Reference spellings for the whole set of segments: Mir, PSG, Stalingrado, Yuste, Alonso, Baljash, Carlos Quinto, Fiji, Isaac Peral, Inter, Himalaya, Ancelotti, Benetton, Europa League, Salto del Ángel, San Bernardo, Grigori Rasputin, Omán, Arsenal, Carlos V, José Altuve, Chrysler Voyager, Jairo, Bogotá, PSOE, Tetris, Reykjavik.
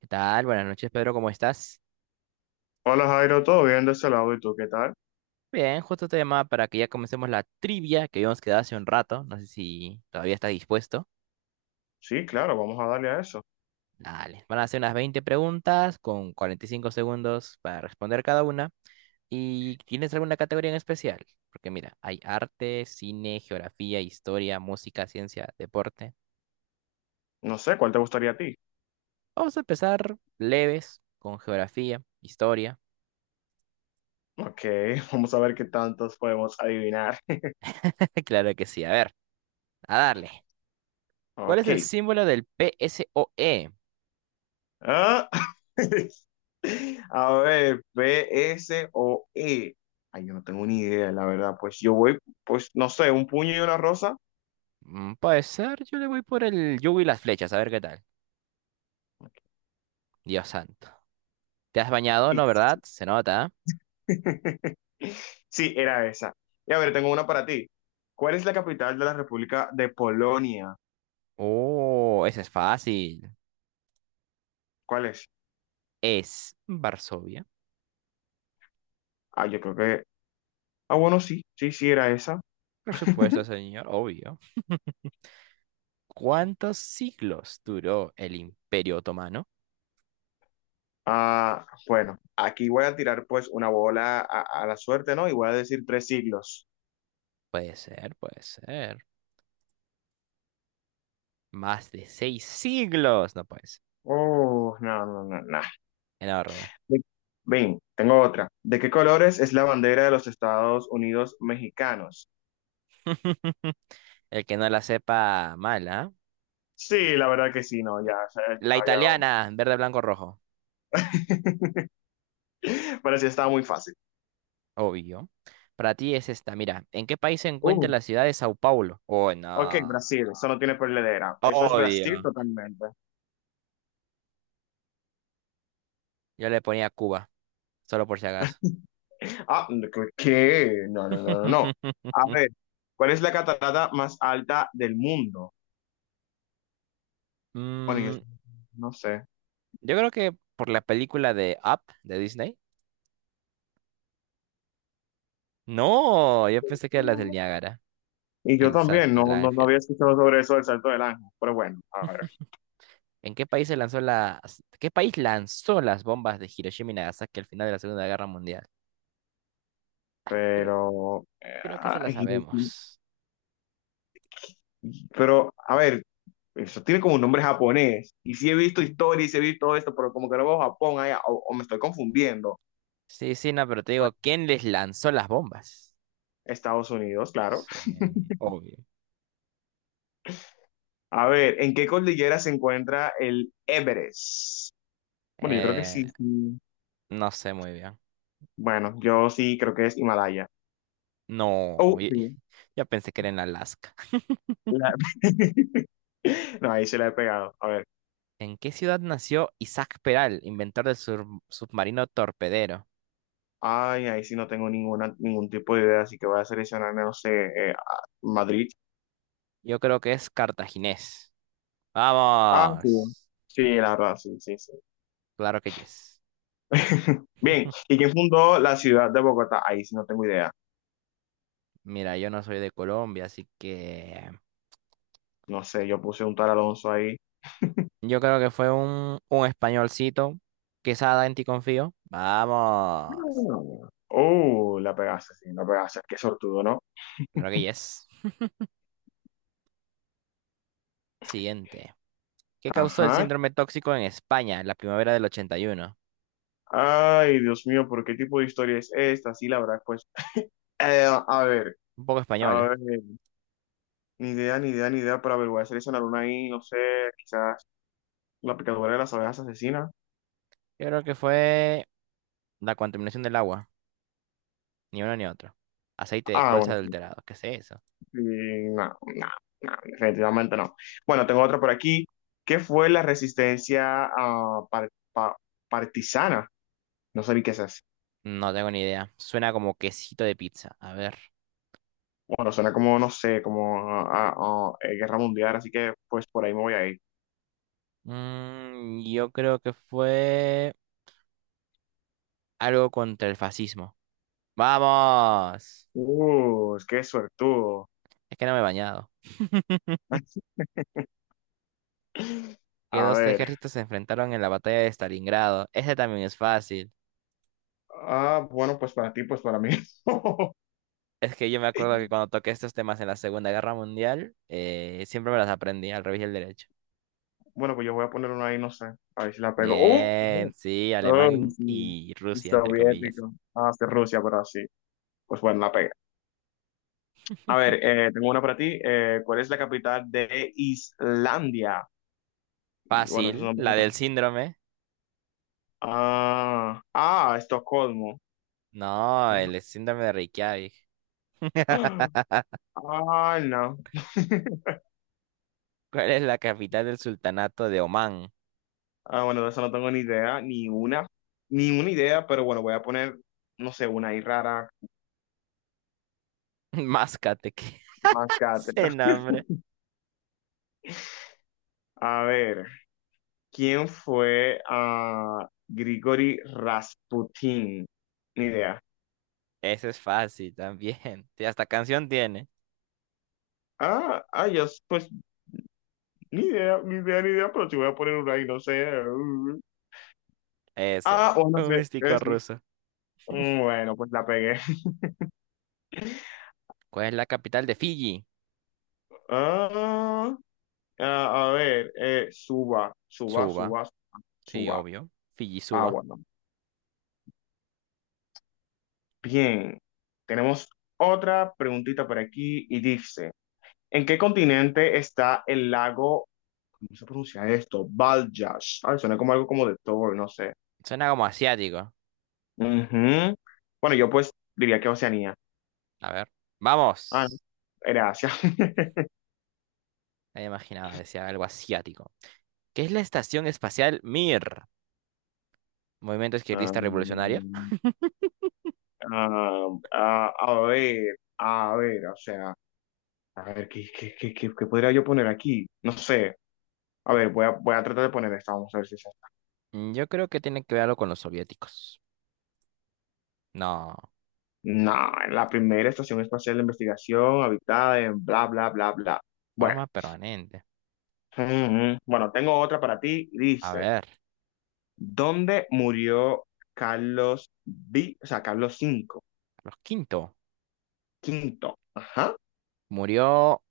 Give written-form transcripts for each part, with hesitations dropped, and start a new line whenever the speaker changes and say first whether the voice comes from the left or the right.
right: ¿Qué tal? Buenas noches, Pedro, ¿cómo estás?
left: Hola Jairo, ¿todo bien de ese lado? ¿Y tú qué tal?
right: Bien, justo te llamaba para que ya comencemos la trivia que habíamos quedado hace un rato. No sé si todavía estás dispuesto.
left: Sí, claro, vamos a darle a eso.
right: Dale, van a hacer unas 20 preguntas con 45 segundos para responder cada una. ¿Y tienes alguna categoría en especial? Porque mira, hay arte, cine, geografía, historia, música, ciencia, deporte.
left: No sé, ¿cuál te gustaría a ti?
right: Vamos a empezar leves con geografía, historia.
left: Ok, vamos a ver qué tantos podemos adivinar.
right: Claro que sí, a ver, a darle. ¿Cuál es
left: Ok.
right: el símbolo del PSOE?
left: Ah, a ver, P, S o E. Ay, yo no tengo ni idea, la verdad. Pues yo voy, pues no sé, un puño y una rosa.
right: Mm, puede ser, yo le voy por el yugo y las flechas, a ver qué tal. Dios santo. ¿Te has bañado?
left: Y...
right: No, ¿verdad? Se nota.
left: sí, era esa. Y a ver, tengo una para ti. ¿Cuál es la capital de la República de Polonia?
right: Oh, ese es fácil.
left: ¿Cuál es?
right: Es Varsovia.
left: Ah, yo creo que... ah, bueno, sí, sí, sí, era esa.
right: Por supuesto, señor, obvio. ¿Cuántos siglos duró el Imperio Otomano?
left: Ah, bueno, aquí voy a tirar pues una bola a la suerte, ¿no? Y voy a decir 3 siglos.
right: Puede ser, puede ser. Más de 6 siglos. No puede ser.
left: Oh, no, no, no, no.
right: Enorme.
left: De- Ven, tengo otra. ¿De qué colores es la bandera de los Estados Unidos mexicanos?
right: El que no la sepa, mala.
left: Sí, la verdad que sí, no, ya, ya,
right: La
left: ya,
right: italiana, verde, blanco, rojo.
left: ya. Pero sí, estaba muy fácil.
right: Obvio. Para ti es esta, mira, ¿en qué país se
left: Uh,
right: encuentra la ciudad de Sao Paulo? Oh,
left: ok,
right: no.
left: Brasil, eso no tiene perdedera. Eso es Brasil
right: Obvio.
left: totalmente.
right: Yo le ponía Cuba, solo por si acaso.
left: Ah, ¿qué? No, no, no, no, no. A ver, ¿cuál es la catarata más alta del mundo? Bueno, yo
right: Mm,
left: no sé.
right: yo creo que por la película de Up de Disney. No, yo pensé que era la del Niágara,
left: Y yo
right: el
left: también,
right: salto del
left: no, no, no
right: ángel.
left: había escuchado sobre eso del Salto del Ángel, pero bueno, a ver,
right: ¿En qué país se lanzó las, qué país lanzó las bombas de Hiroshima y Nagasaki al final de la Segunda Guerra Mundial? Creo,
left: pero,
right: creo que se la
left: ay,
right: sabemos.
left: pero, a ver, eso tiene como un nombre japonés, y sí he visto historia y sí he visto todo esto, pero como que no veo Japón allá, o me estoy confundiendo.
right: Sí, sí, no, pero te digo,
left: Bueno,
right: ¿quién les lanzó las bombas?
left: Estados Unidos, claro.
right: Sí, obvio.
left: A ver, ¿en qué cordillera se encuentra el Everest? Bueno, yo creo que
right: Eh,
left: sí, sí.
right: no sé muy bien.
left: Bueno, yo sí creo que es Himalaya.
right: No,
left: Oh, sí.
right: ya pensé que era en Alaska.
left: La- No, ahí se la he pegado. A ver.
right: ¿En qué ciudad nació Isaac Peral, inventor del submarino torpedero?
left: Ay, ahí sí no tengo ninguna, ningún tipo de idea, así que voy a seleccionar, no sé, Madrid.
right: Yo creo que es cartaginés.
left: Ah, sí.
right: ¡Vamos!
left: Sí, la verdad, sí, sí, sí.
right: Claro que yes.
left: Bien, ¿y quién fundó la ciudad de Bogotá? Ahí sí no tengo idea.
right: Mira, yo no soy de Colombia, así que
left: No sé, yo puse un tal Alonso ahí.
right: yo creo que fue un españolcito. Quesada, en ti confío. ¡Vamos!
left: No. Oh, la pegaste, sí, la pegaste. Qué sortudo, ¿no?
right: Claro que yes. Siguiente. ¿Qué causó el
left: Ajá.
right: síndrome tóxico en España en la primavera del 81?
left: Ay, Dios mío, ¿por qué tipo de historia es esta? Sí, la verdad, pues... a ver,
right: Un poco
left: a
right: española.
left: ver. Ni idea, ni idea, ni idea, pero a ver, voy a seleccionar una ahí, no sé, quizás la picadura de las abejas asesinas.
right: Yo creo que fue la contaminación del agua, ni uno ni otro. Aceite de
left: Ah,
right: colza
left: bueno, sí,
right: adulterado, ¿qué es eso?
left: sí, no, no, no, definitivamente no. Bueno, tengo otra por aquí. ¿Qué fue la resistencia partisana? No sé ni qué es eso.
right: No tengo ni idea. Suena como quesito de pizza. A ver.
left: Bueno, suena como, no sé, como a guerra mundial, así que pues por ahí me voy a ir.
right: Mm, yo creo que fue algo contra el fascismo. ¡Vamos!
left: Qué suertudo.
right: Es que no me he bañado. ¿Qué
left: A
right: dos
left: ver.
right: ejércitos se enfrentaron en la batalla de Stalingrado? Ese también es fácil.
left: Ah, bueno, pues para ti, pues para mí.
right: Es que yo me acuerdo que cuando toqué estos temas en la Segunda Guerra Mundial, siempre me las aprendí al revés y al derecho.
left: Bueno, pues yo voy a poner una ahí, no sé, a ver si la pego. ¡Uh!
right: Bien, sí,
left: ¡Oh! ¡Ay,
right: alemán
left: sí!
right: y
left: Y
right: Rusia, entre comillas.
left: soviético. Ah, sí, Rusia, pero sí. Pues bueno, la pega. A ver, tengo una para ti. ¿Cuál es la capital de Islandia? Y bueno, esos
right: Fácil,
left: son
right: la
left: están...
right: del síndrome.
left: ah, ah, Estocolmo.
right: No,
left: ¿No?
right: el síndrome de Reykjavik.
left: Ah, no.
right: ¿Cuál es la capital del sultanato de Omán?
left: Ah, bueno, de eso no tengo ni idea, ni una, ni una idea, pero bueno, voy a poner, no sé, una ahí rara,
right: Máscate, que
left: más cátedra.
right: ese nombre.
left: A ver, ¿quién fue a Grigori Rasputin? Ni idea.
right: Ese es fácil también. Y hasta canción tiene.
left: Ah, ah, yo, pues... ni idea, ni idea, ni idea, pero si voy a poner una ahí, no sé. Mm. Ah,
right: Ese,
left: o no
right: un
left: sé,
right: místico
left: sí.
right: ruso.
left: Mm, bueno, pues la pegué.
right: ¿Cuál es la capital de Fiji?
left: Ah, ah, a ver, suba, suba,
right: Suba,
left: suba,
right: sí,
left: suba.
right: obvio. Fiji
left: Ah, bueno. Bien. Tenemos otra preguntita por aquí y dice, ¿en qué continente está el lago, ¿cómo se pronuncia esto? Baljash. Ay, suena como algo como de Thor, no sé.
right: suena como asiático.
left: Ujú. Bueno, yo pues diría que Oceanía.
right: A ver.
left: Ah, no,
right: Vamos.
left: era Asia.
right: Ya me imaginaba, decía algo asiático. ¿Qué es la estación espacial Mir? Movimiento
left: Ah,
right: izquierdista revolucionario.
left: ah, ah, a ver, o sea, a ver, qué podría yo poner aquí? No sé. A ver, voy a tratar de poner esta, vamos a ver si es esta.
right: Mm, yo creo que tiene que ver algo con los soviéticos. No,
left: No, la primera estación espacial de investigación habitada en bla, bla, bla, bla. Bueno,
right: forma permanente.
left: mm, bueno, tengo otra para ti.
right: A
left: Dice,
right: ver,
left: ¿dónde murió Carlos V? O sea, Carlos cinco,
right: Carlos quinto
left: quinto. Ajá.
right: murió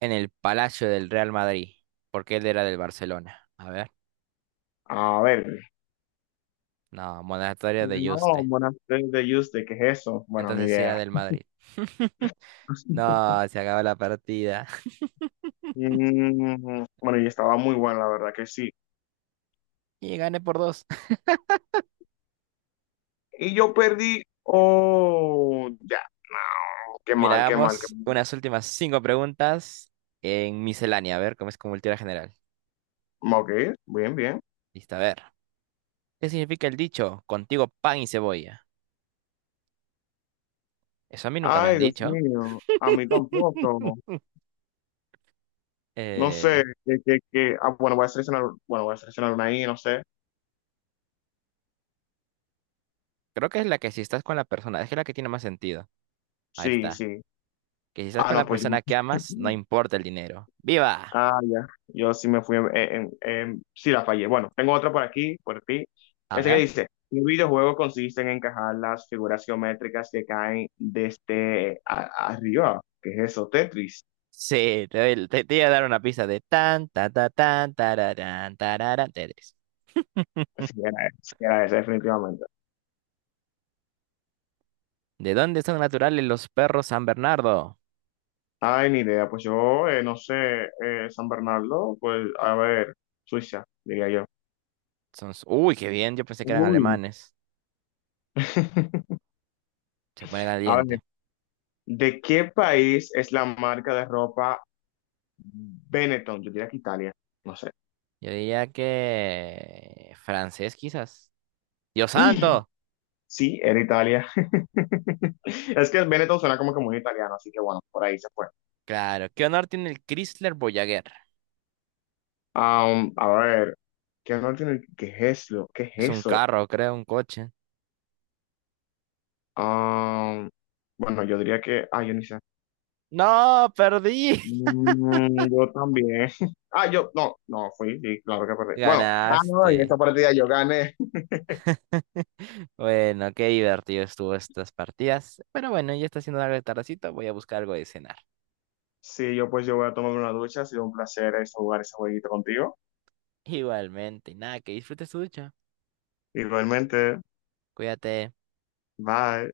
right: en el Palacio del Real Madrid, porque él era del Barcelona. A ver,
left: A ver.
right: no, monasterio de
left: No,
right: Yuste.
left: buenas tardes de Yuste, ¿qué es eso? Bueno, ni
right: Entonces sí era
left: idea.
right: del Madrid. No, se acabó la partida.
left: Mm, bueno, y estaba muy buena, la verdad que sí.
right: Y gané por dos.
left: Y yo perdí. Oh, ya. Qué mal, qué mal, qué
right: Miramos unas últimas 5 preguntas en miscelánea, a ver cómo es con cultura general.
left: mal. Ok, bien, bien.
right: Listo, a ver. ¿Qué significa el dicho? Contigo pan y cebolla. Eso a mí nunca me han
left: Ay, Dios
right: dicho.
left: mío. A mí tampoco. No sé.
right: Eh,
left: Ah, bueno, voy a seleccionar. Bueno, voy a seleccionar una ahí, no sé.
right: creo que es la que si estás con la persona, es que es la que tiene más sentido. Ahí
left: Sí,
right: está.
left: sí.
right: Que si estás
left: Ah,
right: con
left: no,
right: la
left: pues yo.
right: persona que amas, no importa el dinero. ¡Viva!
left: Ah, ya. Yo sí me fui sí la fallé. Bueno, tengo otra por aquí, por ti.
right: A
left: Ese que
right: ver.
left: dice, un videojuego consiste en encajar las figuras geométricas que caen desde arriba. ¿Qué es eso? Tetris.
right: Sí, te iba a dar una pista de tan, ta, ta, tan, tararán, tararán, Tetris.
left: Sí era ese, definitivamente.
right: ¿De dónde son naturales los perros San Bernardo?
left: Ay, ni idea. Pues yo, no sé, San Bernardo, pues a ver, Suiza, diría yo.
right: Son, uy, qué bien, yo pensé que eran
left: Uy.
right: alemanes. Se pone
left: A ver,
right: caliente.
left: ¿de qué país es la marca de ropa Benetton? Yo diría que Italia, no sé.
right: Yo diría que francés quizás. Dios santo.
left: Sí, era Italia. Es que Benetton suena como que muy italiano, así que bueno, por ahí se fue.
right: Claro, ¿qué honor tiene el Chrysler Voyager?
left: A ver, ¿qué no tiene? ¿Qué es eso? ¿Qué es
right: Es un
left: eso?
right: carro, creo, un coche.
left: Am, bueno, yo diría que, ah, yo ni sé.
right: No, perdí.
left: Mm, yo también. Ah, yo, no, no, fui, sí, claro que perdí. Bueno, ah, no, en esta
right: Ganaste.
left: partida yo gané.
right: Bueno, qué divertido estuvo estas partidas. Pero bueno, ya está haciendo algo de tardecito. Voy a buscar algo de cenar.
left: Sí, yo pues yo voy a tomar una ducha, ha sido un placer jugar ese jueguito contigo.
right: Igualmente, y nada, que disfrutes tu ducha.
left: Igualmente,
right: Cuídate.
left: bye.